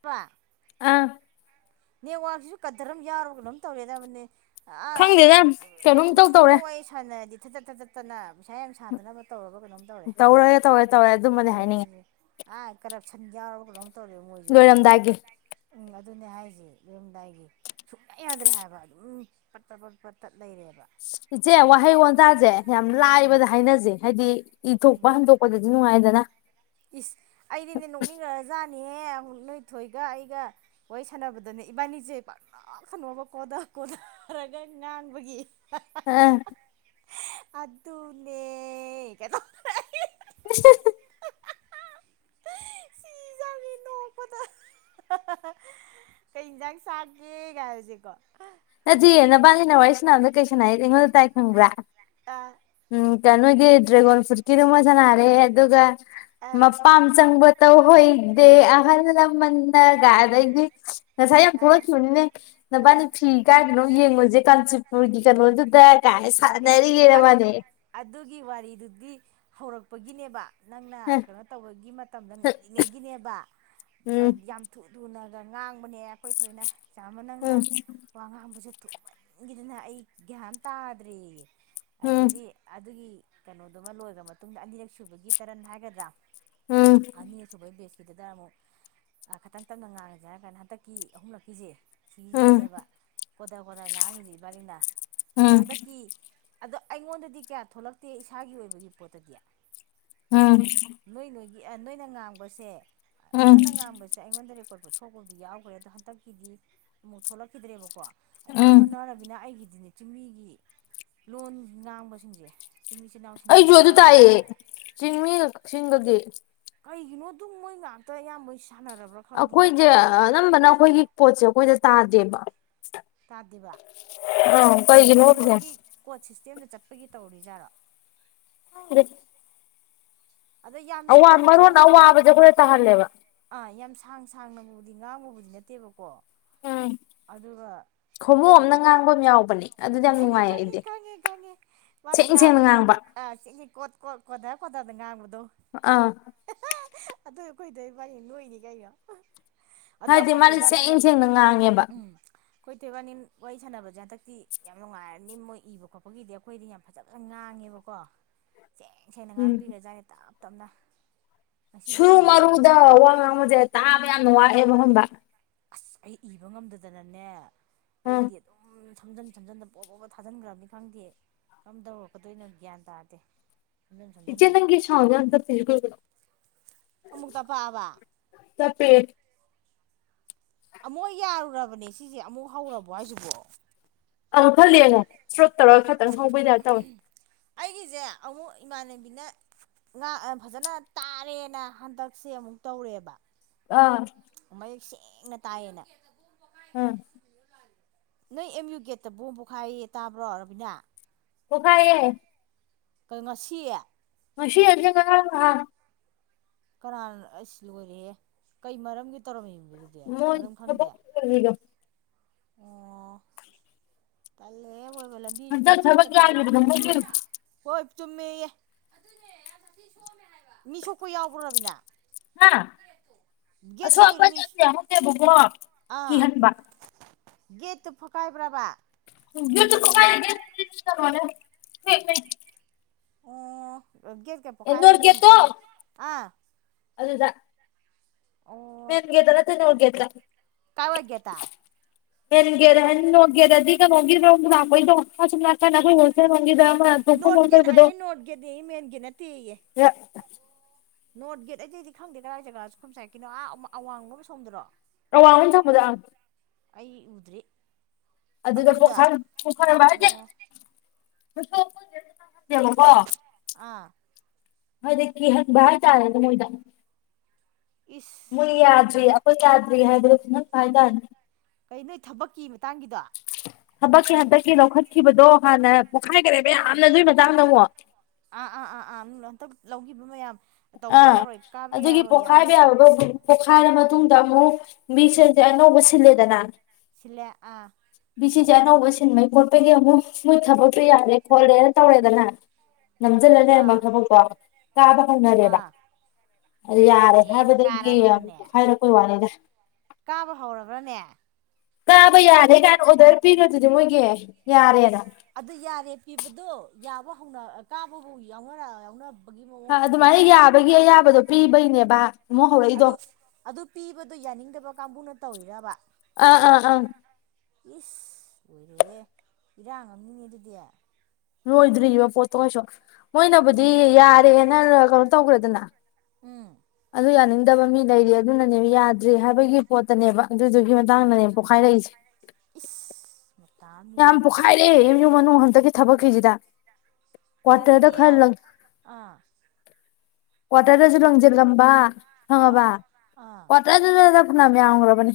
ꯄꯥ ꯑꯥ ꯅꯦꯠꯋꯥꯛꯁꯤꯖꯨ ꯀꯗꯔ ꯑꯝ ꯌꯥꯎꯔꯕ ꯀꯩꯅꯣꯝ ꯇꯧꯔꯦꯗꯕꯅꯦ ꯑ ꯈꯪꯗꯦꯗ ꯀꯩꯅꯣꯝ ꯏꯇꯧ ꯇꯧꯔꯦ ꯐꯣꯟꯍꯦꯛ ꯋꯥꯔꯤ ꯁꯥꯟꯅꯔꯗꯤ ꯊꯠꯗꯠ ꯊꯠꯗꯠ ꯇꯅ ꯄꯩꯁꯥ ꯌꯥꯝ ꯁꯥꯗꯅꯕ ꯇꯧꯔꯕ ꯀꯩꯅꯣꯝ ꯇꯧꯔꯦ ꯇꯧꯔꯦ ꯇꯧꯔꯦ ꯑꯗꯨꯃꯗꯤ ꯍꯥꯏꯅꯤꯡꯉꯤ ꯑ ꯀꯔꯞꯁꯟ ꯌꯥꯎꯔꯕ ꯀꯩꯅꯣꯝ ꯇꯧꯔꯦꯕ ꯃꯣꯏꯖꯨ ꯂꯣꯏꯔꯝꯗꯥꯏꯒꯤ ꯎꯝ ꯑꯗꯨꯅꯦ ꯍꯥꯏ ꯖꯦ ꯂꯣꯏꯔꯝꯗꯥꯏꯒꯤ ꯁꯨꯡꯌꯥ ꯌꯥꯗ꯭ꯔꯦ ꯍꯥꯏꯕ ꯑꯗꯨꯝ ꯄꯠ ꯄꯠ ꯄꯠ ꯄꯠ ꯇꯠ ꯂꯩꯔꯦꯕ ꯏꯆꯦ ꯋꯥꯍꯩ ꯋꯥꯟꯇꯥꯥꯖꯩ ꯌꯥꯝ ꯂꯥꯏꯕꯗ ꯍꯥꯏꯅꯖꯦ ꯍꯥꯏꯗꯤ ꯏꯊꯣꯛꯄ ꯍꯟꯗꯣꯛꯄꯗꯗꯤ ꯅꯨꯡꯉꯥꯏꯗꯅ ꯏꯁ ꯑꯩꯗꯤꯅꯦ ꯅꯣꯛꯅꯤꯡꯒꯔꯖꯥꯠꯅꯤꯍꯦꯛ ꯅꯣꯏ ꯊꯣꯏꯒ ꯑꯩꯒ ꯋꯥꯔꯤ ꯁꯥꯟꯅꯕꯗꯅꯦ ꯏꯕꯥꯅꯤꯖꯦ ꯄꯛꯅꯣꯛꯇ ꯅꯣꯛꯑꯕ ꯀꯣꯗ ꯀꯣꯗꯔꯒ ꯉꯥꯡꯕꯒꯤ ꯑꯥ ꯑꯗꯨꯅꯦ ꯀꯥꯏ ꯇꯧꯗꯅ [unintelligible] ꯁꯤꯖꯥꯅꯤ ꯅꯣꯛꯄꯗ ꯀꯩ ꯍꯤꯟꯖꯥꯡ ꯆꯥꯒꯦ ꯒꯥꯏꯁꯦꯀꯣ ꯅꯠꯇꯤꯌꯦ ꯅꯕꯥꯟꯅꯤꯅ ꯋꯥꯔꯤ ꯁꯥꯟꯅꯕꯗ ꯀꯩ ꯁꯥꯟꯅꯩꯌꯦ ꯑꯩꯉꯣꯟꯗ ꯇꯥꯏ ꯈꯪꯕ꯭ꯔꯥ [unintelligible] ꯎꯝ ꯀꯥ ꯅꯣꯏꯒꯤ ꯗ꯭ꯔꯦꯒꯣꯟ ꯐ꯭ꯔꯨꯠꯀꯤꯗꯨꯃ ꯁꯥꯟꯅꯔꯦ ꯑꯗꯨꯒ ꯑ ꯃꯄꯥꯝ ꯆꯪꯕ ꯇꯧꯍꯣꯏꯗꯦ ꯑꯍꯟ ꯂꯥꯃꯟꯅ ꯒꯥꯏ ꯑꯗꯩꯗꯤ ꯉꯁꯥꯏ ꯌꯥꯝ ꯑ ꯊꯣꯛꯂꯛꯈꯤꯕꯅꯤꯅꯦ ꯅꯕꯥꯟꯅꯤ ꯑ ꯏꯀꯥꯏꯗꯅꯣꯝ ꯌꯦꯡꯉꯨꯖꯦ ꯀꯥꯟꯆꯤꯄꯨꯔꯒꯤ ꯀꯩꯅꯣꯗꯨꯗ ꯀꯥꯏ ꯑꯦ ꯁꯥꯟꯅꯔꯤꯌꯦꯅ ꯑꯠ ꯅꯕꯥꯟꯅꯤ ꯑꯗꯨꯒꯤ ꯋꯥꯔꯤꯗꯨꯗꯤ ꯍꯧꯔꯛꯄꯒꯤꯅꯦꯕ ꯅꯪꯅ ꯀꯩꯅꯣ ꯇꯧꯕꯒꯤ ꯃꯇꯝꯗ ꯉꯜꯂꯤꯉꯩꯒꯤꯅꯦꯕ ꯎꯝ ꯑꯠ ꯌꯥꯝ ꯊꯨ ꯊꯨꯅꯒ ꯉꯥꯡꯕꯅꯦ ꯑꯈꯣꯏ ꯊꯣꯏꯅ ꯏꯆꯥꯝꯃ ꯅꯪꯅ ꯑꯩꯁꯨ ꯋꯥ ꯉꯥꯡꯕꯖꯦ ꯊꯨꯃꯟꯒꯤꯗꯅ ꯑꯩ ꯒ꯭ꯌꯥꯟ ꯑꯝ ꯇꯥꯗ꯭ꯔꯦꯌꯦ ꯑꯗꯩꯗꯤ ꯑꯗꯨꯒꯤ ꯀꯩꯅꯣꯗꯨꯃ ꯂꯣꯏꯒ꯭ꯔ ꯃꯇꯨꯡꯗ ꯑꯅꯤꯔꯛ ꯁꯨꯕꯒꯤ ꯇꯔꯟ ꯍꯥꯏꯒꯗ꯭ꯔꯥ ꯎꯝ ꯑꯅꯤꯔꯛ ꯁꯨꯕꯩ ꯕꯦꯁꯀꯤꯗꯨꯗ ꯑꯃꯨꯛ ꯑ ꯈꯥꯇꯪ ꯇꯞꯅ ꯉꯥꯡꯉꯖꯦ ꯍꯥꯏꯔ ꯀꯥꯟꯗ ꯍꯟꯗꯛꯀꯤ ꯑꯍꯨꯝꯂꯛꯀꯤꯖꯦ ꯁꯤꯒꯤꯖꯤꯅꯦꯕ ꯀꯣꯗ ꯀꯣꯗ ꯉꯥꯡꯉꯖꯦ ꯏꯕꯥꯅꯤꯅ ꯑꯗꯣ ꯍꯟꯗꯛ ꯀꯤ ꯑꯗꯣ ꯑꯩꯉꯣꯟꯗꯗꯤ ꯀꯌꯥ ꯊꯣꯛꯂꯛꯇꯦ ꯏꯁꯥꯒꯤ ꯑꯣꯏꯕ ꯔꯤꯄꯣꯔꯠꯇꯗꯤ ꯎꯝ ꯅꯣꯏ ꯅꯣꯏꯒꯤ ꯑ ꯅꯣꯏꯅ ꯉꯥꯡꯕꯁꯦ ꯅꯪꯅ ꯉꯥꯡꯕ ꯁꯦ ꯑꯩꯉꯣꯟꯗ ꯔꯦꯀꯣꯔꯠꯄꯨ ꯊꯣꯛꯄꯕꯨꯗꯤ ꯌꯥꯎꯒ꯭ꯔꯦ ꯑꯗꯣ ꯍꯟꯇꯛꯀꯤꯗꯤ ꯑꯃꯨꯛ ꯊꯣꯛꯂꯛꯈꯤꯗ꯭ꯔꯦꯕꯀꯣ ꯑꯌꯥꯝꯕꯅ ꯔꯕꯤꯅ ꯑꯩꯒꯤꯗꯤꯅꯦ ꯆꯤꯡꯃꯤꯒꯤ ꯂꯣꯟ ꯉꯥꯡꯕꯁꯤꯡꯁꯦ ꯆꯤꯡꯃꯤ ꯏꯆꯤꯜ ꯏꯅꯥꯎ ꯑꯩꯁꯨ ꯑꯗꯨ ꯇꯥꯏꯑ ꯆꯤꯡꯃꯤꯒ ꯀꯛꯆꯤꯡꯗꯒꯤ ꯀꯩꯒꯤꯅꯣ ꯑꯗꯨꯝ ꯃꯣꯏ ꯉꯥꯛꯇ ꯑꯌꯥꯝꯕꯩ ꯁꯥꯟꯅꯔꯕ꯭ꯔꯥ ꯈꯪꯗꯦꯌꯦ ꯑꯩꯈꯣꯏꯁꯦ ꯑꯅꯝꯕꯅ ꯑꯩꯈꯣꯏꯒꯤ ꯀꯣꯠꯁꯦ ꯑꯩꯈꯣꯏꯗ ꯇꯥꯗꯦꯕ ꯇꯥꯗꯦꯕ [unintelligible] ꯑꯗꯩ ꯃꯣꯏꯒꯤ ꯀꯣꯠ ꯁꯤꯁꯇꯦꯝꯗ ꯆꯠꯄꯒꯤ ꯇꯧꯔꯤꯖꯥꯠꯔꯣ [unintelligible] ꯑꯗꯣ ꯌꯥꯝ ꯑꯋꯥ ꯁꯥꯡ ꯃꯔꯣꯟ ꯁꯥꯡ ꯅꯪ ꯑꯋꯥꯕꯁꯦ ꯑꯩꯈꯣꯏꯗ ꯇꯥꯍꯜꯂꯦꯕ ꯑꯥ ꯌꯥꯝ ꯁꯥꯡ ꯁꯥꯡꯅꯕꯨꯗꯤ ꯉꯥꯡꯕꯕꯨꯗꯤ ꯅꯠꯇꯦꯕꯀꯣ ꯑꯗꯨꯒ ꯈꯣꯡꯃꯨ ꯀꯩꯅꯣ ꯑꯃꯅ ꯉꯥꯡꯕ ꯌꯥꯎꯕꯅꯦ ꯑꯗꯨ ꯈꯪꯉꯦ ꯈꯪꯉꯦ ꯈꯪꯉꯦ ꯈꯪꯉꯦ ꯃꯥꯅ ꯁꯦꯡ ꯁꯦꯡꯅ ꯉꯥꯡꯕ ꯑ ꯆꯤꯟꯖꯦ ꯀꯣꯠ ꯀꯣꯠ ꯀꯣꯗ ꯀꯣꯗꯅ ꯉꯥꯡꯕꯗꯣ ꯑꯥ ꯑꯗꯨ ꯑꯩꯈꯣꯏꯗꯣꯏ ꯏꯕꯥꯅꯤꯅ ꯅꯣꯛꯏꯅꯤ ꯀꯩꯅꯣ ꯑꯗꯣ ꯍꯥꯏꯗꯤ ꯑꯩꯈꯣꯏ ꯃꯥꯗꯤ ꯊꯣꯏꯕꯥꯅꯤꯅ ꯁꯦꯡ ꯁꯦꯡꯅ ꯉꯥꯡꯉꯦꯕ ꯑꯩꯈꯣꯏ ꯊꯣꯏꯕꯥꯅꯤꯅ ꯋꯥꯔꯤ ꯁꯥꯟꯅꯕꯁꯦ ꯍꯟꯗꯛꯇꯤ ꯌꯥꯝ ꯅꯨꯡꯉꯥꯏꯔꯅꯤ ꯃꯣꯏ ꯏꯕ ꯈꯣꯠꯄꯒꯤꯗꯤ ꯑꯩꯈꯣꯏꯗꯤ ꯌꯥꯝ ꯐꯖꯅ ꯉꯥꯡꯉꯦꯕꯀꯣ ꯁꯦꯡ ꯁꯦꯡꯅ ꯉꯥꯡꯕꯤꯔꯖꯥꯅꯦ ꯇꯞ ꯇꯞꯅ ꯉꯁꯤꯕꯨ ꯁꯨꯔꯨ ꯊꯨꯔꯕꯅꯦ ꯃꯔꯨꯗ ꯋꯥ ꯉꯥꯡꯕꯁꯦ ꯇꯥꯕ ꯌꯥꯝꯅ ꯋꯥꯑꯦꯕ ꯍꯕ ꯑꯁ ꯑꯩ ꯏꯕ ꯉꯝꯗꯗꯅꯅꯦ ꯑꯩꯗꯤ ꯑꯗꯨꯝ ꯁꯝꯖꯟ ꯁꯝꯖꯟꯗ ꯄꯣꯛ ꯄꯣꯛꯒ ꯊꯥꯖꯤꯟꯈ꯭ꯔꯕꯅꯤ ꯈꯪꯗꯦ ꯀꯔꯝ ꯇꯧꯔꯛꯀꯗꯣꯏꯅꯣ ꯒ꯭ꯌꯥꯟ ꯇꯥꯗꯦ ꯁꯝꯖꯟ ꯏꯆꯦ ꯁꯝꯖꯟꯗꯅ ꯅꯪꯒꯤ ꯁꯥꯎꯟꯁꯦ ꯌꯥꯝ ꯇꯞꯄꯤꯁꯦ ꯀꯩꯒꯤꯅꯣ ꯑꯃꯨꯛ ꯇꯞꯄꯛꯑꯕ ꯇꯞꯄꯦ ꯑꯃꯨꯛ ꯌꯥꯔꯨꯔꯕꯅꯦ ꯁꯤꯁꯦ ꯑꯃꯨꯛ ꯍꯧꯔꯕꯣ ꯍꯥꯏꯁꯤꯕꯣ ꯑꯪ ꯈꯔ ꯂꯦꯡꯉꯨ ꯁ꯭ꯔꯣꯛ ꯇꯧꯔꯒ ꯈꯤꯇꯪ ꯍꯪꯕꯩ ꯇꯥꯏꯞ ꯇꯧꯋꯦ ꯑꯩꯒꯤꯖꯦ ꯑꯃꯨꯛ ꯏꯃꯥꯟꯅꯕꯤꯅ ꯉ ꯐꯖꯅ ꯇꯥꯔꯦꯅ ꯍꯟꯗꯛꯁꯦ ꯑꯃꯨꯛ ꯇꯧꯔꯦꯕ ꯑꯥ ꯃꯌꯦꯛ ꯁꯦꯡꯅ ꯇꯥꯏꯌꯦꯅ ꯎꯝ ꯅꯣꯏ ꯑꯦꯝ ꯌꯨ ꯒꯦꯠꯇ ꯕꯣꯝ ꯄꯣꯛꯈꯥꯏꯌꯦ ꯇꯥꯕ꯭ꯔꯣ ꯔꯕꯤꯅꯥ ꯄꯣꯈꯥꯏꯌꯦ ꯀꯩꯅ ꯉꯁꯤ ꯉꯁꯤ ꯅꯠꯇꯦ ꯉꯔꯥꯡ ꯉꯍꯥꯟ ꯀꯅꯥꯅ ꯑꯩꯁ ꯂꯣꯏꯔꯦꯍꯦ ꯀꯩ ꯃꯔꯝꯒꯤ ꯇꯧꯔꯝꯃꯤꯕ ꯃꯣꯏ ꯃꯔꯝ ꯈꯪꯗꯦ ꯊꯕꯛ ꯄꯅꯤꯒꯣ ꯑꯣ ꯇꯜꯂꯦꯍꯦꯕꯣ ꯂꯝꯕꯤꯁꯤꯗ ꯍꯟꯗꯛ ꯊꯕꯛ ꯆꯠꯀꯗꯧꯕ ꯌꯥꯒꯤꯕꯗꯣ ꯀꯤꯔꯦ ꯃꯣꯏꯒꯤ ꯍꯣꯏ ꯆꯨꯝꯃꯦꯌꯦ ꯑꯗꯨꯅꯦ ꯌꯥꯝ ꯁꯥꯊꯤꯅ ꯁꯣꯛꯑꯃꯦ ꯍꯥꯏꯕ ꯃꯤ ꯁꯣꯛꯄ ꯌꯥꯎꯕ꯭ꯔꯣ ꯔ꯭ꯕꯤꯅꯥ ꯍꯥ ꯑꯁꯣꯛ ꯑꯄ ꯁꯣꯏꯔꯣ ꯃꯤ ꯑꯝ ꯌꯥꯍꯧꯗꯦꯕꯀꯣ ꯑꯥ ꯀꯤꯍꯟꯕ ꯒꯦꯠꯇꯨ ꯐꯛꯀꯥꯏꯕ꯭ꯔꯥꯕ ꯒꯦꯠꯇꯨ ꯐꯛꯀꯥꯏꯗꯦ [unintelligible] ꯐꯦꯛꯅꯦ ꯑꯣ ꯒꯦꯠꯀ ꯑꯦ ꯅꯣꯔ ꯄꯣꯛꯈꯥꯏꯕꯒꯤ ꯌꯥꯝ ꯒꯦꯠꯇꯣ ꯎꯠꯂꯦ ꯑꯥ ꯑꯗꯨꯗ ꯑꯣ ꯃꯦꯟ ꯒꯦꯠ ꯇꯥ ꯅꯠꯇꯦ ꯅꯣꯔꯊ ꯒꯦꯠ ꯇꯥ꯫ ꯀꯥꯏꯋꯥꯏ ꯒꯦꯠꯇ ꯃꯦꯟꯒꯦꯠ ꯅꯣꯡꯒꯦꯠ ꯍꯥꯏꯗꯤ ꯅꯣꯠ ꯒꯣꯠ ꯀꯩꯅꯣꯒꯤꯔꯣꯝ ꯂꯥꯛꯄꯩꯗꯣ ꯁꯨꯝ ꯂꯥꯛꯀꯥꯟ ꯑꯩꯈꯣꯏ ꯍꯣꯜꯁꯦꯜ ꯔꯣꯝꯒꯤꯗ ꯑꯃ ꯊꯣꯡꯐꯝ ꯑꯃ ꯅꯣꯠꯒꯦꯗ ꯂꯩꯕꯗꯣ ꯍꯥꯏꯌꯦ ꯅꯣꯠꯒꯗꯤ ꯃꯦꯟꯒꯤꯅ ꯅꯠꯇꯦꯌꯦ꯫ ꯌꯥ ꯅꯣꯔꯠ ꯒꯦꯠ ꯑꯩꯇꯩ ꯑꯩꯗꯤ ꯈꯪꯗꯦ ꯀꯗꯥꯥꯏ ꯖꯒꯥꯥꯁꯨ ꯍꯣꯝꯆꯥꯏ ꯀꯅꯣ ꯑ ꯑꯋꯥꯡꯕꯣꯅ ꯁꯣꯝꯗꯔꯣ꯫ ꯑꯋꯥꯡꯂꯣꯝ ꯊꯪꯕꯗ ꯑꯪ꯫ ꯑꯩ ꯎꯗ꯭ꯔꯤ ꯑꯗꯨꯗ ꯄ ꯑꯗꯣꯝꯗ ꯄꯈꯕ ꯍꯥꯏꯁꯦ ꯑꯣ [unintelligible] ꯑꯥ ꯍꯥꯏꯗꯤ ꯀꯤꯍꯟꯕ ꯍꯥꯏꯇꯥꯔꯦꯅꯦ ꯃꯣꯏꯗ ꯃꯣꯏ ꯏꯁ ꯌꯥꯗ꯭ꯔꯦ ꯂꯣꯏꯔꯦ ꯑꯩꯈꯣꯏ ꯌꯥꯗ ꯔꯤ ꯍꯥꯏꯗꯣ ꯈꯪꯍꯟꯕ ꯍꯥꯏꯇꯔꯦ ꯀꯩ ꯅꯣꯏ ꯊꯕꯛꯀꯤ ꯃꯇꯥꯡꯒꯤꯗꯣ? ꯊꯕꯛꯀꯤ ꯍꯟꯗꯛꯀꯤ ꯂꯧꯈꯠꯈꯤꯕꯗꯣ ꯍꯥꯟꯅ ꯄꯣꯛꯈꯥꯏꯈꯔꯦꯕ ꯌꯥꯝꯅ ꯑꯗꯨꯏ ꯃꯇꯥꯡꯗ ꯑꯃꯨꯛ ꯑꯥ ꯑꯥ ꯑꯥ ꯑꯥ ꯎꯝ ꯍꯟꯇꯛ ꯂꯧꯈꯤꯕ ꯃꯌꯥꯝ ꯇꯧꯕ ꯑꯥ ꯌꯥꯔꯣꯏ ꯀꯥꯕ ꯑꯗꯨꯒꯤ ꯌꯥꯔꯣꯏ ꯌꯥꯅꯤ ꯄꯣꯛꯈꯥꯏꯕ ꯌꯥꯕ ꯄꯣꯛꯈꯥꯏꯔ ꯃꯇꯨꯡꯗ ꯑꯃꯨꯛ ꯃꯤꯁꯦꯡꯁꯦ ꯑꯅꯧꯕ ꯑꯃꯨꯛ ꯁꯤꯜꯂꯦꯗꯅ ꯁꯤꯜꯂꯦ ꯑꯥ ꯕꯤ ꯁꯤꯁꯦ ꯑꯅꯧꯕ ꯁꯤꯟꯕꯒꯤ ꯈꯣꯠꯄꯒꯤ ꯑꯃꯨꯛ ꯃꯣꯏ ꯊꯕꯛꯇꯨ ꯌꯥꯗ꯭ꯔꯦ ꯈꯣꯠꯂꯦꯅ ꯇꯧꯔꯦꯗꯅ꯫ [unintelligible] ꯅꯝꯁꯤꯜꯂ ꯂꯩꯔꯝꯕ ꯑꯥ ꯊꯕꯛꯇꯣ ꯀꯥꯕ ꯈꯅꯔꯦꯕ ꯑꯥ ꯌꯥꯔꯦ ꯑꯦ ꯍꯥꯏꯕꯗꯒꯤ ꯑꯃꯨꯛ ꯀꯥꯔꯕ꯭ꯔꯅꯦ ꯍꯥꯏꯔꯛꯄꯩ ꯋꯥꯅꯤꯗ꯫ ꯀꯥꯕ ꯍꯧꯔꯕ꯭ꯔꯅꯦ꯫ ꯀꯥꯕ ꯌꯥꯔꯦ ꯀꯥꯏꯅ ꯑꯣꯔꯗꯔ ꯄꯤꯈꯔꯗꯨꯗꯤ ꯃꯣꯏꯒꯤ ꯌꯥꯔꯦꯅ꯫ ꯑꯗꯨ ꯌꯥꯔꯦ ꯄꯤꯕꯗꯣ ꯌꯥꯕ ꯍꯧꯅ ꯀꯥꯕꯕꯨ ꯌꯥꯎꯅꯔ ꯌꯥꯎꯅꯔ ꯑꯗꯨꯃꯥꯏꯅ ꯌꯥꯕꯒꯤ ꯑꯌꯥꯕꯗꯣ ꯄꯤꯕꯩꯅꯦꯕ꯫ ꯑꯃꯨꯛ ꯍꯧꯔꯛꯏꯗꯣ ꯑꯗꯨ ꯑꯗꯨ ꯄꯤꯕꯗꯣ ꯌꯥꯅꯤꯡꯗꯕ ꯀꯥꯡꯕꯨꯅ ꯇꯧꯔꯤꯔꯕ꯫ ꯑꯥ ꯑꯥ ꯑꯥ ꯏꯁ ꯑꯣꯏꯔꯦꯍꯦ ꯏꯤꯔꯥꯡ ꯑꯃꯅꯤꯡꯅꯦ ꯑꯗꯨꯗꯤ꯫ ꯂꯣꯏꯗ꯭ꯔꯤꯕꯔꯤꯕ ꯄꯣꯠꯇꯣ ꯀꯩꯁꯨ ꯃꯣꯏꯅꯕꯨꯗꯤ ꯌꯥꯔꯦꯅ ꯀꯩꯅꯣ ꯇꯧꯈ꯭ꯔꯦꯗꯅ꯫ ꯎꯝ ꯑꯗꯨ ꯌꯥꯅꯤꯡꯗꯕ ꯃꯤ ꯂꯩꯔꯤ ꯑꯗꯨꯅꯅꯦꯕ ꯌꯥꯗ꯭ꯔꯦ ꯍꯥꯏꯕꯒꯤ ꯄꯣꯠꯇꯅꯦꯕ꯫ ꯑꯗꯨꯗꯨꯒꯤ ꯃꯇꯥꯡꯗꯅꯦ ꯄꯣꯛꯈꯥꯏꯔꯛꯏꯁꯦ꯫ ꯏꯁ ꯑꯃꯅꯤꯅꯦ ꯌꯥꯝ ꯑꯗꯨꯗꯤ ꯄꯣꯈꯥꯏꯔꯦ ꯑꯦꯝ ꯌꯨꯝ ꯃꯅꯨꯡ ꯍꯟꯇꯛꯀꯤ ꯊꯕꯛꯀꯤꯁꯤꯗ꯫ ꯑꯗꯨꯗꯤ ꯀ꯭ꯋꯥꯇꯔꯗ ꯃꯤ ꯈꯔꯂꯪ ꯑꯥ ꯀ꯭ꯋꯥꯇꯗꯁꯨ ꯑꯁꯣ ꯂꯪꯁꯤꯜꯂꯝꯕ ꯑꯥ ꯈꯪꯉꯕꯔ ꯑꯥ ꯀ꯭ꯋꯥꯇꯔꯗꯨꯗ ꯐꯅ ꯌꯥꯝ ꯌꯥꯝꯈ꯭ꯔꯕꯅꯤ꯫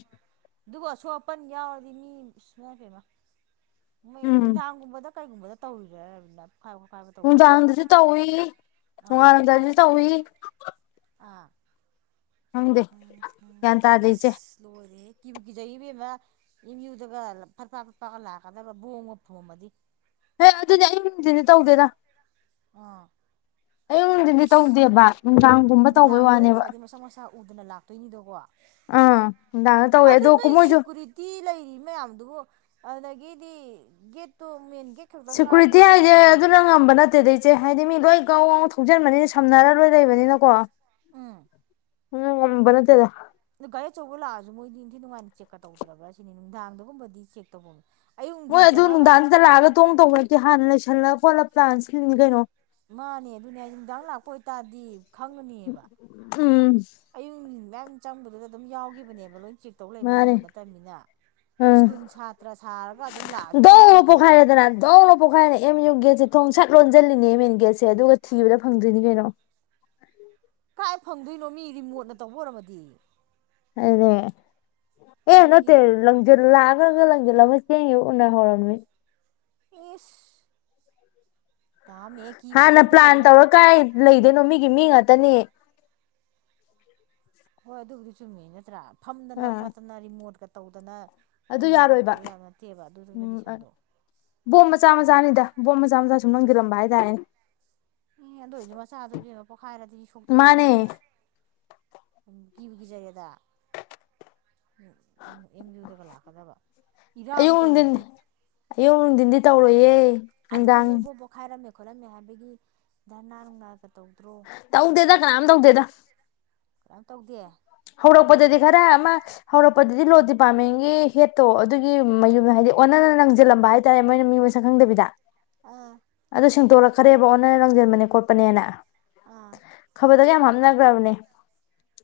ꯑꯗꯨꯕꯨ ꯑꯁꯣꯛ ꯑꯄꯟ ꯌꯥꯎꯔꯗꯤ ꯏꯃꯥ ꯄꯦꯝꯃꯥ꯫ ꯃꯣꯏ ꯎꯝ ꯅꯨꯡꯗꯥꯡꯒꯨꯝꯕꯗ ꯀꯩꯒꯨꯝꯕꯗ ꯇꯧꯔꯤꯔ ꯅ ꯄꯣꯈꯥꯏ ꯈꯣꯠꯀꯥꯏꯕꯗꯣ꯫ ꯅꯨꯡꯗꯥꯡꯗꯁꯨ ꯇꯧꯏ ꯑꯥ ꯅꯣꯡꯉꯜꯂꯝꯗꯥꯏꯁꯨ ꯇꯧꯏ꯫ ꯑꯥ ꯈꯪꯗꯦ ꯎꯝ ꯎꯝ ꯒ꯭ꯌꯥꯟ ꯇꯥꯗꯦ ꯏꯆꯦ ꯏꯁ ꯂꯣꯏꯔꯦ ꯀꯤꯕꯨ ꯀꯤꯖ ꯏꯕꯦꯝꯃꯥ꯫ ꯑꯦꯝ ꯌꯨꯗꯒ ꯐꯠꯐꯥ ꯐꯠꯐꯥ ꯂꯥꯛꯀꯗꯕ ꯕꯣꯝꯒ ꯐꯣꯡꯃꯝꯃꯗꯤ ꯍꯦ ꯑꯗꯨꯗꯤ ꯑꯌꯨꯛ ꯅꯨꯟꯗꯤꯜꯗꯗꯤ ꯇꯧꯗꯦꯗ꯫ ꯑꯥ ꯑꯌꯨꯛ ꯅꯨꯡꯊꯤꯟꯗꯤ ꯑꯦꯁ ꯇꯧꯗꯦꯕ ꯅꯨꯡꯗꯥꯡꯒꯨꯝꯕ ꯇꯧꯕꯩ ꯅꯨꯡꯗꯥꯡꯗꯨꯗ ꯋꯥꯅꯦꯕ ꯉꯁꯥꯏꯗꯤ ꯃꯁꯥꯛ ꯃꯁꯥ ꯎꯗꯅ ꯂꯥꯛꯇꯣꯏꯅꯦꯗꯣꯀꯣ꯫ ꯑꯥ ꯅꯨꯡꯗꯥꯡꯗ ꯇꯧꯋꯦ ꯑꯗꯨ ꯑꯗꯣ ꯅꯣꯏ ꯃꯣꯏꯁꯨ ꯁꯦꯀꯨꯔꯤ ꯇꯤ ꯂꯩꯔꯤ ꯃꯌꯥꯝꯗꯨꯒꯣ ꯑꯗꯨꯗꯒꯤꯗꯤ ꯒꯦꯠꯇꯣ ꯃꯦꯟ ꯒꯦꯠ ꯈꯛꯇꯪ ꯁꯦꯀꯨꯔꯤꯇꯤ ꯉꯥꯛꯄ꯭ꯔꯣ ꯍꯥꯏꯁ ꯁꯥꯏꯠꯇꯨꯗꯤ ꯑꯗꯨꯅ ꯉꯝꯕ ꯅꯠꯇꯦ ꯅꯠꯇꯦꯗꯩꯆꯦ ꯍꯥꯏꯗꯤ ꯃꯤ ꯂꯣꯏ ꯒꯥꯎ ꯒꯥꯎ ꯊꯧꯖꯤꯟꯕꯅꯤꯅ ꯁꯝꯅꯔ ꯂꯣꯏ ꯂꯩꯕꯅꯤꯅꯀꯣ ꯎꯝ ꯉꯝꯕ ꯅꯥꯇꯦꯗꯥ ꯑ ꯒꯥꯔꯤ ꯑꯆꯧꯕ ꯂꯥꯛꯑꯁꯨ ꯃꯣꯏꯗꯤ ꯅꯤꯡꯊꯤ ꯅꯨꯡꯉꯥꯏꯅ ꯆꯦꯛꯀ ꯇꯧꯗ꯭ꯔꯥ ꯁꯤꯅꯤ ꯅꯨꯡꯗꯥꯡꯗꯒꯨꯝꯕꯗꯤ ꯆꯦꯛ ꯇꯧꯕꯅꯤ ꯃꯣꯏ ꯑꯗꯨ ꯅꯨꯡꯗꯥꯡꯗ ꯂꯥꯛꯑꯒ ꯇꯣꯡ ꯇꯧ ꯅꯠꯇꯦ ꯍꯥꯟꯅ ꯂꯩꯁꯜꯂ ꯈꯣꯠꯂ ꯄ꯭ꯂꯥꯟ ꯁꯤꯟꯂꯤꯅꯤ ꯀꯩꯅꯣ ꯃꯥꯅꯦ ꯑꯗꯨꯅꯦ ꯍꯥꯏꯁꯦ ꯅꯨꯡꯗꯥꯡ ꯂꯥꯛꯄ ꯑꯣꯏꯇꯥꯔꯗꯤ ꯈꯪꯉꯅꯤꯕ ꯎꯝ ꯑꯌꯨꯛ ꯃꯌꯥꯝ ꯆꯪꯕꯗꯨꯗ ꯑꯗꯨꯝ ꯌꯥꯎꯒꯤꯅꯦꯕ ꯂꯣꯏ ꯆꯦꯛ ꯇꯧ ꯂꯩꯕ ꯃꯥꯅꯦ ꯉꯝꯕ ꯅꯠꯇꯕꯅꯤꯅ ꯑꯥ ꯁ꯭ꯀꯨꯜ ꯁꯥꯇ꯭ꯔ ꯁꯥꯔꯒ ꯑꯗꯨꯝ ꯂꯥꯛꯑꯁꯨ ꯗꯧꯅ ꯈꯪꯄꯣꯠꯇꯦ ꯄꯣꯛꯈꯥꯏꯔꯦꯗꯅ ꯗꯧꯅ ꯄꯣꯛꯈꯥꯏꯔꯦ ꯑꯦꯝ ꯌꯨ ꯒꯦꯠꯁꯦ ꯊꯣꯡ ꯁꯠ ꯂꯣꯟꯁꯤꯜꯂꯤꯅꯦ ꯑꯦꯝ ꯑꯦ ꯒꯦꯠꯁꯦ ꯑꯗꯨꯒ ꯊꯤꯕꯗ ꯐꯪꯗ꯭ꯔꯤꯅꯤ ꯀꯩꯅꯣ ꯀꯥꯏ ꯐꯪꯗꯣꯏꯅꯣ ꯃꯤ ꯔꯤꯃꯣꯠꯅ ꯇꯧꯕ ꯑꯣꯏꯔꯝꯃꯗꯤ ꯑꯗꯨꯗꯦ ꯑꯦ ꯅꯣꯏꯒꯤ ꯅꯠꯇꯦ ꯅꯪ ꯂꯥꯛꯑꯒꯂꯒ ꯂꯥꯪꯖꯤꯟꯂꯃꯒꯥ ꯆꯦꯟꯒꯤꯕꯥ ꯎꯅꯍꯧꯔꯝꯅꯤ ꯏꯁ ꯇꯝ [unintelligible] ꯍꯥꯟꯅ ꯄ꯭ꯂꯥꯟ ꯇꯧꯔ ꯀꯥꯏ ꯂꯩꯗꯣꯏꯅꯣ ꯃꯤꯒꯤ ꯃꯤ ꯉꯥꯛꯇꯅꯤ ꯍꯣꯏ ꯑꯗꯨꯕꯨꯗꯤ ꯆꯨꯝꯃꯤ ꯅꯠꯇ꯭ꯔꯥ ꯐꯝꯗꯅ ꯑꯥ ꯈꯣꯠꯇꯅ ꯔꯤꯃꯣꯠꯀ ꯇꯧꯗꯅ ꯑꯗꯨ ꯅꯝꯅ ꯈꯣꯠꯇ ꯌꯥꯔꯣꯏꯕ ꯇꯧꯕ ꯌꯥꯕ ꯅꯠꯇꯦꯕ ꯑꯗꯨꯗꯨ ꯎꯝ ꯀꯟꯗꯤꯁꯟꯗꯣ ꯕꯣꯝ ꯃꯆꯥ ꯃꯆꯥꯅꯤꯗ ꯕꯣꯝ ꯃꯆꯥ ꯃꯆꯥ ꯁꯨꯝ ꯅꯪꯁꯤꯜꯔꯝꯕ ꯍꯥꯏꯇꯥꯔꯦꯅꯦ ꯑꯦ ꯑꯗꯣ ꯍꯧꯖꯤꯛ ꯃꯆꯥꯗꯨꯗꯤ ꯄꯣꯛꯈꯥꯏꯔꯗꯤ ꯃꯥꯅꯦ ꯁꯣꯛꯇꯣꯔꯤꯅꯤꯅꯦ ꯀꯤꯕꯨ ꯀꯤꯖꯔꯦꯗꯥ ꯑꯦꯝ ꯌꯨꯗꯒ ꯂꯥꯛꯀꯗꯕ ꯏꯔꯥꯡ ꯑꯌꯨꯛ ꯅꯨꯡꯊꯤꯟ ꯇꯧꯕꯗꯣ ꯑꯌꯨꯛ ꯅꯨꯡꯊꯤꯟꯗꯤ ꯇꯧꯔꯣꯏꯌꯦ ꯅꯨꯡꯗꯥꯡ ꯄꯣ ꯈꯥꯏꯔꯝ ꯈꯣꯠꯂꯝꯃꯦ ꯍꯥꯏꯕꯒꯤ ꯙꯔꯅꯥ ꯅꯣꯡꯅꯒ ꯇꯧꯗ꯭ꯔꯣ ꯇꯧꯗ ꯀꯅꯥꯝ ꯇꯧꯗꯦꯗꯥ ꯀꯩꯅꯝ ꯇꯧꯗꯦ ꯍꯧꯔꯛꯄꯗꯗꯤ ꯈꯔ ꯑꯃ ꯍꯧꯔꯛꯄꯗꯗꯤ ꯂꯣ ꯗꯤꯄꯥꯔꯠꯃꯦꯟꯒꯤ ꯍꯦꯠꯇꯣ ꯑꯗꯨꯒꯤ ꯑꯥ ꯃꯌꯨꯝꯗ ꯍꯥꯏꯗꯤ ꯑꯣꯟꯅ ꯂꯪꯁꯤꯜꯂꯝꯕ ꯍꯥꯏꯇꯥꯔꯦ ꯃꯣꯏꯅ ꯃꯤ ꯃꯁꯛ ꯈꯪꯗꯕꯤꯗ ꯑꯥ ꯑꯗꯨꯣ ꯁꯦꯡꯗꯣꯔꯛ ꯈꯔꯦꯕ ꯑꯣꯟꯅ ꯂꯪꯁꯤꯟꯕꯅꯦ ꯈꯣꯠꯄꯅꯦꯅ ꯑꯥ ꯈꯕꯔꯗꯒ ꯌꯥꯝ ꯍꯥꯞꯅꯈ꯭ꯔꯕꯅꯦ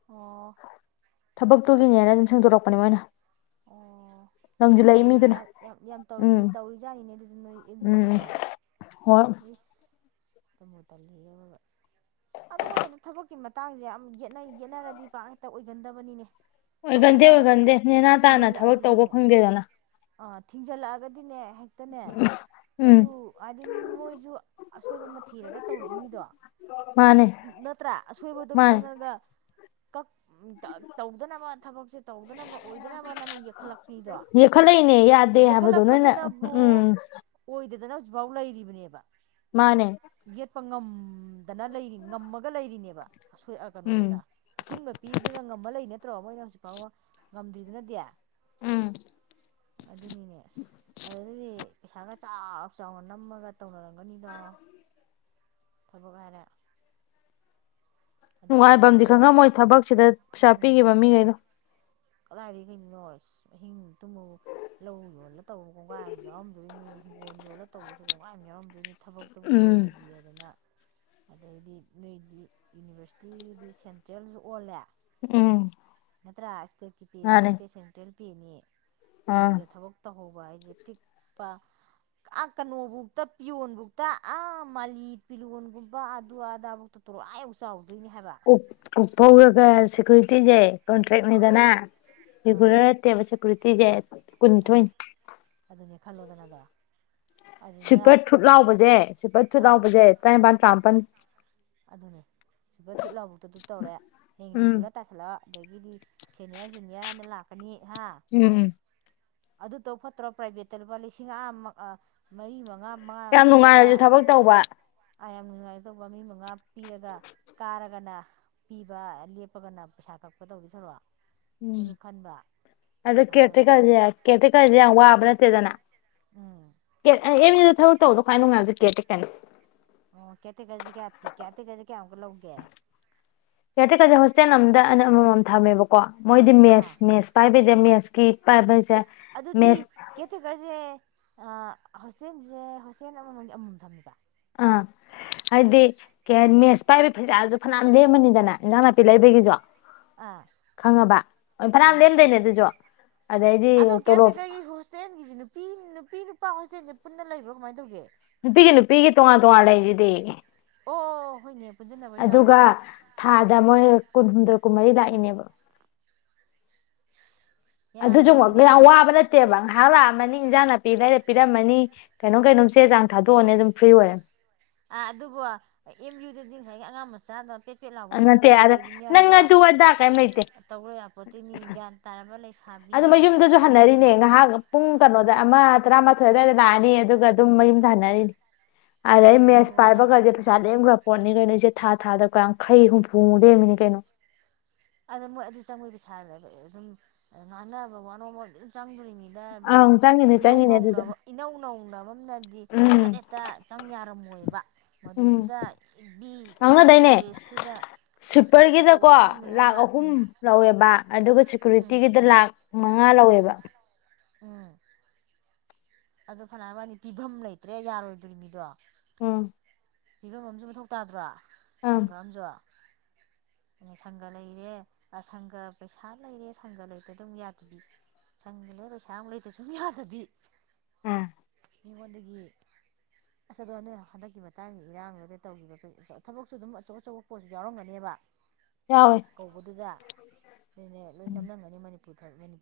ꯑꯣ ꯏꯁ ꯊꯕꯛꯇꯨꯒꯤꯅꯦꯅ ꯑꯗꯨꯝ ꯁꯦꯡꯗꯣꯔꯛꯄꯅꯦ ꯃꯣꯏꯅ ꯑꯣ ꯌꯥꯝ ꯂꯪꯁꯤꯜꯂꯛꯏ ꯇꯧꯔꯤ ꯃꯤꯗꯨꯅ ꯌꯥꯝ ꯌꯥꯝ ꯇꯧꯔꯤꯅꯤ ꯎꯝ ꯇꯧꯔꯤꯖꯥꯠꯅꯤꯅꯦ ꯑꯗꯨꯗ ꯅꯣꯏ ꯑꯦꯝ ꯎꯝ ꯌꯌꯨꯗꯨꯁꯨ ꯍꯣꯏ ꯏꯁ ꯇꯟꯕꯨ ꯇꯟꯂꯤꯍꯦ ꯑꯑꯣꯏꯕꯥ ꯑꯗꯨꯒ ꯀꯗ ꯊꯕꯛꯀꯤ ꯃꯇꯥꯡꯁꯦ ꯌꯥꯝ ꯌꯦ ꯌꯦꯠꯅꯔꯗꯤ ꯄꯥꯛ ꯍꯦꯛꯇ ꯑꯣꯏꯒꯟꯗꯕꯅꯤꯅꯦ ꯑꯣꯏꯒꯟꯗꯦ ꯑꯃꯅ ꯑꯣꯏꯒꯟꯗꯦ ꯅꯦꯅꯥ ꯇꯥꯅ ꯊꯕꯛ ꯇꯧꯕ ꯊꯤꯡꯖꯤꯜꯂꯛꯑꯗꯤꯅꯦ ꯐꯪꯗꯦꯗꯅ ꯑꯥ ꯊꯤꯡꯖꯜꯂꯛꯑꯒꯗꯤꯅꯦ ꯛꯇꯅꯦ ꯎꯝ ꯃꯗꯨ ꯍꯥꯏꯗꯤ ꯃꯣꯏꯁꯨ ꯑꯁꯣꯏꯕ ꯑꯃ ꯊꯤꯔꯒ ꯇꯧꯔꯛ ꯏꯃꯤꯗꯣ ꯃꯥꯅꯦ ꯅꯠꯇ꯭ꯔꯥ ꯑꯁꯣꯏꯕꯗ ꯃꯥꯅꯦ ꯈꯪꯉꯒ ꯀꯛ ꯇꯧꯗꯅꯕ ꯊꯕꯛꯁꯦ ꯇꯧꯗꯅꯕ ꯑꯣꯏꯗꯅꯕ ꯑꯃꯥ ꯌꯦꯛꯈꯠꯂꯛꯅꯤꯗꯣ ꯀꯅꯦ ꯌꯥꯗꯦ ꯍꯥꯏꯕꯗꯣ ꯅꯣꯏꯅ ꯎꯝ ꯎꯝ ꯑꯣꯏꯗꯗꯅ ꯍꯧꯖꯤꯛꯐꯥꯎ ꯂꯩꯔꯤꯕꯅꯦꯕ ꯃꯥꯅꯦ ꯌꯦꯠꯄ ꯉꯝꯗꯅ ꯂꯩꯔꯤ ꯉꯝꯃꯒ ꯂꯩꯔꯤꯅꯦꯕ ꯑꯁꯣꯏ ꯑꯥ ꯎꯝ ꯀꯩꯅꯣꯗꯨꯅ ꯑꯊꯤꯡꯕ ꯄꯤꯕꯗꯨꯅ ꯉꯝꯃꯥ ꯂꯩ ꯅꯠꯇ꯭ꯔꯣ ꯃꯣꯏꯅ ꯍꯧꯖꯤꯛꯐꯥꯎꯕ ꯉꯝꯗ꯭ꯔꯤꯗꯨꯅꯗꯤ ꯎꯝ ꯑꯗꯨꯅꯤꯅꯦ ꯑꯁ ꯑꯗꯨꯗꯤ ꯄꯩꯁꯥꯒ ꯆꯥꯎ ꯆꯥꯎꯅ ꯅꯝꯃꯒ ꯇꯧꯅꯔꯝꯒꯅꯤꯗꯣ ꯊꯕꯛ ꯍꯥꯏꯔꯦ ꯑꯗꯨ ꯅꯨꯡꯉꯥꯏꯕꯝꯗꯤ ꯇꯧꯔꯝꯕꯁꯨ ꯈꯪꯉꯝꯃꯣꯏ ꯊꯕꯛꯁꯤꯗ ꯄꯩꯁꯥ ꯎꯝ ꯄꯤꯈꯤꯕ ꯃꯤꯈꯩꯗꯣ ꯀꯗꯥꯏꯗꯒꯤ ꯀꯩꯅꯣ ꯑꯁꯤ ꯑꯍꯤꯡ ꯇꯨꯝꯃꯎ [unintelligible] ꯂꯧ ꯌꯣꯜꯂ ꯇꯧꯕ ꯀꯣꯡꯒꯥꯏ ꯑꯃꯥ ꯌꯥꯎꯔꯝꯗꯣꯏꯅꯤ ꯍꯤꯡꯒꯣꯜ ꯌꯣꯜꯂ ꯇꯧꯕꯁꯨ ꯀꯣꯡꯒꯥꯏ ꯑꯃꯥ ꯌꯥꯎꯔꯝꯗꯣꯏꯅꯤ ꯊꯕꯛ ꯇꯨꯕꯨ ꯎꯝ ꯑꯣꯏꯔꯗꯤ ꯗꯤꯅ ꯑꯗꯩꯗꯤ ꯅꯣꯏꯗꯤ ꯌꯨꯅꯤꯚꯔꯁꯤꯇꯤꯒꯤꯗꯤ ꯁꯦꯟꯇ꯭ꯔꯦꯜꯁꯨ ꯑꯣꯜꯂꯦ ꯎꯝ ꯅꯠꯇ꯭ꯔꯥ ꯏꯁꯇꯦꯠꯀꯤ ꯄ‌ꯦꯁꯨ ꯃꯥꯅꯦ ꯅꯠꯇꯦ ꯁꯦꯟꯇ꯭ꯔꯦꯜ ꯄ‌ꯦꯅꯤ ꯑꯥ ꯑꯗꯨꯗ ꯊꯕꯛ ꯇꯧꯍꯧꯕ ꯍꯥꯏꯁꯦ ꯄꯤꯛꯄ ꯑꯥ ꯀꯩꯅꯣꯕꯨꯛꯇꯥ ꯄꯤꯌꯣꯟꯕꯧꯇ ꯑꯥ ꯃꯥꯂꯤ ꯄꯤꯔꯣꯟꯒꯨꯝꯕ ꯑꯗꯨ ꯑꯗꯥꯕꯨꯛꯇꯥ ꯇꯏꯂꫭꯞ ꯑꯥ ꯌꯧꯅꯥ ꯆꯥꯎꯥꯗꯣꯏꯅꯦ ꯍꯥꯏꯕ ꯎꯞ ꯐꯧꯔꯒ ꯁꯦꯀꯨꯔꯤꯇꯤꯁꯦ ꯑꯥ ꯀꯣꯟꯇ꯭ꯔꯦꯛꯅꯤꯗꯅ ꯑꯥ ꯔꯤꯒꯨꯂꯔ ꯇ‌ꯦꯕꯥ ꯁ‌ꯦꯀꫭꯔꯤꯇ‌ꯦꯁ‌ꯦ ꯑꯥ ꯑꯗꯨꯅꯦ ꯈꯜꯂꯣꯗꯅ ꯑꯗꯣ ꯑꯗꯨꯗ ꯁꯨꯏꯄꯔ ꯊ꯭ꯔꯨꯠ ꯂꯥꯎꯕꯁꯦ ꯁꯨꯏꯄꯔ ꯊ꯭ꯔꯨꯠ ꯑꯥ ꯂꯥꯎꯕꯁꯦ ꯇꯔꯥꯅꯤꯄꯜ ꯇꯔꯥꯃꯥꯄꯜ ꯑꯗꯨꯅꯦ ꯁꯨꯏꯄꯔ ꯊꯨꯠ ꯂꯥꯎꯕꯕꯨꯛꯇ ꯑꯗꯨ ꯇꯧꯔꯦ ꯍꯌ‌ꯦꯡ ꯎꯝ ꯔꯤꯒꯨꯂꯔ ꯇꯥ ꯁꯜꯂꯣ ꯑꯗꯒꯤꯗꯤ ꯁꯦꯅꯤꯌꯔ ꯖꯨꯅꯤꯌꯔ ꯍꯥꯏꯅ ꯂꯥꯛꯀꯅꯤ ꯍꯥ ꯎꯝ ꯑꯗꯨ ꯇꯧ ꯐꯠꯇ꯭ꯔꯣ ꯄ꯭ꯔꯥꯏꯚꯦꯠꯇ ꯂꯨꯄꯥ ꯂꯨꯄꯥ ꯂꯤꯁꯤꯡ ꯑꯥ ꯑꯥ ꯃꯔꯤ ꯃꯉꯥ ꯃꯉꯥ ꯌꯥꯝ ꯄꯤꯔꯒ ꯅꯨꯡꯉꯥꯏꯅꯖꯨ ꯊꯕꯛ ꯇꯧꯕ ꯑꯥ ꯌꯥꯝ ꯅꯨꯡꯉꯥꯏꯗꯧꯕ ꯃꯤ ꯃꯪꯉꯥ ꯄꯤꯔꯒ ꯀꯥꯔꯒꯅ ꯄꯤꯕ ꯂꯦꯞꯄꯒꯅ ꯄꯩꯁꯥ ꯀꯛꯄ ꯇꯧꯗ ꯁꯔꯨꯛ ꯑꯗꯨ ꯈꯟꯕ꯭ꯔꯥ ꯑꯗꯨ ꯀꯦꯔꯇꯦꯀꯔꯁꯦꯀꯦꯔꯇꯦꯀꯁ‌ꯦ ꯌꯥꯝ ꯋꯥꯕ ꯅꯠꯇꯦꯗꯅ ꯎꯝ ꯑꯦꯝ ꯌꯨꯗ ꯊꯕꯛ ꯇꯧꯕꯗꯥ ꯈꯋꯥꯏ ꯅꯨꯪꯉꯥꯏꯕꯥꯁꯤ ꯀꯦꯔꯇꯦꯀꯔ ꯅꯤ ꯑꯣ ꯀꯦꯔꯇꯦꯀꯔꯁꯤ ꯀꯌꯥ ꯀꯦꯔꯇꯦꯀꯔꯁꯤ ꯀꯌꯥꯃꯨꯛꯀ ꯂꯧꯒꯦ ꯀꯦꯔꯇꯦꯀꯔꯁꯦ ꯍꯣꯁꯇꯦꯜ ꯑꯃꯝꯗ ꯑꯩꯅ ꯑꯃꯃꯝ ꯊꯝꯃꯦꯕꯀꯣ ꯃꯣꯏꯗꯤ ꯑꯥ ꯃꯦꯠꯁ ꯃꯦꯠꯁ ꯄꯥꯏꯕꯩꯗ ꯃꯦꯠꯁꯀꯤ ꯑꯦ ꯑꯗꯨꯗꯤ ꯀꯦꯔꯇꯦꯀꯔꯁꯦ ꯑꯥ ꯍꯣꯁꯇꯦꯜꯁꯦ ꯍꯣꯁꯇꯦꯜ ꯑꯃꯃ ꯑꯃꯃꯝ ꯊꯝꯃꯦꯕ ꯑꯥ ꯍꯥꯏꯗꯤ ꯀꯩ ꯍꯥꯏꯅꯤ ꯃꯦꯁ ꯄꯥꯏꯕ ꯐꯩꯖꯥꯜꯁꯨ ꯐꯅꯌꯥꯝ ꯂꯦꯝꯃꯅꯤꯗꯅ ꯏꯟꯖꯥꯡ ꯅꯥꯄꯤ ꯂꯩꯕꯒꯤꯁꯨ ꯑꯥ ꯈꯪꯉꯕ ꯑꯗꯨꯝ ꯐꯅꯌꯥꯝ ꯑꯥ ꯂꯦꯝꯗꯣꯏꯅꯦ ꯑꯗꯨꯁꯨ ꯑꯗꯩꯗꯤ ꯑꯗꯣ ꯇꯣꯂꯣꯞ ꯀꯦꯌꯔꯇꯦꯀꯔꯒꯤ ꯈꯔꫭꯁ ꯍꯣꯁꯇꯦꯜꯒꯤꯁꯦ ꯅꯨꯄꯤ ꯅꯨꯄꯤ ꯅꯨꯄꯥ ꯍꯣꯁꯇꯦꯜꯁꯦ ꯄꯨꯟꯅ ꯂꯩꯕ꯭ꯔꯣ ꯀꯃꯥꯏꯅ ꯇꯧꯒꯦ ꯅꯨꯄꯤꯒꯤ ꯅꯨꯄꯤꯒꯤ ꯇꯣꯉꯥꯟ ꯇꯣꯉꯥꯟ ꯂꯩꯔꯤꯗꯨꯗꯤ ꯑꯣ ꯍꯣꯏꯅ‌ꯦ ꯑꯗꯨꯒ ꯊꯥꯗ ꯃꯣꯏ ꯀꯨꯟꯍꯨꯝꯗꯣꯏ ꯀꯨꯟꯃꯔꯤ ꯂꯥꯛꯏꯅꯦꯕ ꯌꯥꯏ ꯑꯗꯨꯁꯨꯃꯛ ꯄꯣꯠꯅꯤꯅꯦ ꯌꯥꯝ ꯉꯥ ꯋꯥꯕ ꯅꯠ ꯅꯠꯇꯦꯕ ꯉꯥꯏꯍꯥꯛꯂꯥꯛꯑꯝꯃꯅꯤ ꯏꯟꯖꯥꯡ ꯅꯥꯄꯤ ꯂꯩꯥꯏꯔ ꯄꯤꯔꯝꯃꯅꯤ ꯀꯩꯅꯣꯝ ꯀꯩꯅꯣꯝ ꯆꯦ ꯆꯥꯡ ꯊꯥꯗꯣꯛꯑꯅꯤ ꯑꯗꯨꯝ ꯐ꯭ꯔꯤ ꯑꯣꯏꯔꯦ ꯑꯥ ꯑꯗꯨꯕꯨ ꯑꯦꯝ ꯌꯨꯗꯨꯗꯤ ꯉꯁꯥꯏꯒꯤ ꯑꯉꯥꯡ ꯃꯆꯥꯗꯣ ꯐꯦꯠꯄꯦꯠ ꯂꯥꯎꯕꯝꯇ ꯅꯠꯇꯦ ꯅꯠꯇꯦꯗꯣ ꯑꯗ ꯂꯩꯔꯤ ꯅꯪ ꯃꯌꯥꯝꯗꯣ ꯑꯗꯨ ꯑꯗꯥ ꯀꯩꯝ ꯂꯩꯇꯦ ꯇꯧꯔꯣꯏꯔꯄꯣꯠꯇꯣꯏꯅꯤ ꯒ꯭ꯌꯥꯟ ꯇꯥꯔꯝꯕ ꯂꯩꯁꯥ ꯑꯗꯨ ꯃꯌꯨꯝꯗꯁꯨ ꯍꯟꯅꯔꯤꯅꯦ ꯉꯥꯏꯍꯥꯛ ꯄꯨꯡ ꯀꯩꯅꯣꯗ ꯑꯃ ꯇꯔꯥꯃ ꯐꯗꯅ ꯂꯥꯛꯑꯅꯤ ꯑꯗꯨꯒ ꯑꯗꯨꯝ ꯃꯌꯨꯝ ꯍꯟꯅꯔꯤꯅꯤ ꯑꯗꯩ ꯑꯗꯨꯅꯤ ꯃꯦꯁ ꯍꯅꯨ ꯍꯅꯥ ꯄꯥꯏꯕꯒꯗꯤ ꯆꯥ ꯂꯦꯝꯈ꯭ꯔꯥ ꯄꯣꯠꯅꯤ ꯀꯩꯅꯣꯁꯦ ꯊꯥ ꯊꯥꯗ ꯌꯥꯡꯈꯩ ꯍꯨꯝꯐꯨ ꯃꯨꯛ ꯂꯦꯝꯃꯤꯅꯤ ꯀꯩꯅꯣ ꯑꯗ ꯃꯣꯏ ꯑꯗꯨ ꯆꯪꯉꯣꯏ ꯄꯩꯁꯥꯗꯕ ꯑꯗꯨꯝ ꯉꯥꯟꯅꯕ ꯋꯥꯅꯣꯝꯃ ꯑꯗꯨꯝ ꯆꯪꯗꯣꯔꯤꯅꯤ ꯑꯗꯨꯅꯤꯅ ꯑꯪ ꯆꯪꯉꯤꯅꯦ ꯏꯅꯧ ꯆꯪꯉꯤꯅꯦ ꯑꯗꯨꯗ ꯅꯧꯅꯕ ꯏꯅꯧ ꯅꯧꯅꯕꯝꯅꯗꯤ ꯐꯠ ꯎꯝ ꯇ ꯆꯪ ꯌꯥꯔꯝꯃꯣꯏꯕ ꯎꯝ ꯃꯗꯨꯗꯨꯗ ꯒꯤ ꯉꯥꯡꯅꯗꯣꯏꯅꯦ ꯀꯣꯂꯦꯖꯇꯨꯗ ꯑꯆꯧ ꯁ꯭ꯋꯤꯞꯄꯔꯒꯤꯗꯀꯣ ꯑꯁꯥꯡ ꯃꯌꯥꯝ ꯂꯥꯛ ꯑꯃ ꯑꯍꯨꯝ ꯎꯝ ꯂꯧꯋꯦꯕ ꯑꯗꯨꯒ ꯎꯝ ꯁꯦꯀꯨꯔꯤꯇꯤꯒꯤꯗ ꯂꯥꯛ ꯃꯉꯥ ꯂꯧꯋꯦꯕ꯫ ꯎꯝ ꯑꯗꯨ ꯐꯅꯕꯅꯤ ꯄꯤꯐꯝ ꯂꯩꯇ꯭ꯔꯦ ꯌꯥꯔꯣꯏꯗꯣꯔꯤ ꯃꯤꯗꯣ ꯎꯝ ꯐꯤꯕꯝ ꯑꯃꯥꯁꯨ ꯃꯊꯧ ꯇꯥꯗ꯭ꯔꯣ ꯁꯟꯒ ꯑꯝꯁꯨ ꯁꯪꯒ ꯂꯩꯔꯦ ꯑ ꯁꯪꯒ ꯄꯩꯁꯥ ꯂꯩꯔꯦ ꯁꯪꯒ ꯂꯩꯇꯗ ꯑꯃꯨꯛ ꯌꯥꯗꯕꯤꯁꯦ ꯁꯪꯒ ꯂꯩꯔ ꯄꯩꯁꯥ ꯑꯃꯨꯛ ꯂꯩꯇꯁꯨ ꯌꯥꯗꯕꯤ ꯎꯝ [unintelligible] ꯃꯤꯉꯣꯟꯗꯒꯤ ꯑꯁ ꯑꯗꯣ ꯍꯟꯗ ꯍꯟꯗꯛꯀꯤ ꯃꯇꯥꯡꯒꯤ ꯏꯔꯥꯡꯗꯒ ꯇꯧꯈꯤꯕ ꯀꯩ ꯊꯕꯛꯁꯨ ꯑꯗꯨꯝ ꯑꯆꯧ ꯑꯆꯧꯕ ꯄꯣꯠꯁꯨ ꯌꯥꯎꯔꯝꯒꯅꯦꯕ [inaudible] ꯌꯧꯋꯦ ꯀꯧꯕꯗꯨꯗ ꯑꯩꯈꯣꯏꯅꯦ ꯂꯣꯏ ꯅꯝꯅꯝꯒꯅꯤ ꯃꯅꯤꯄꯨꯔ ꯈꯛꯅꯤ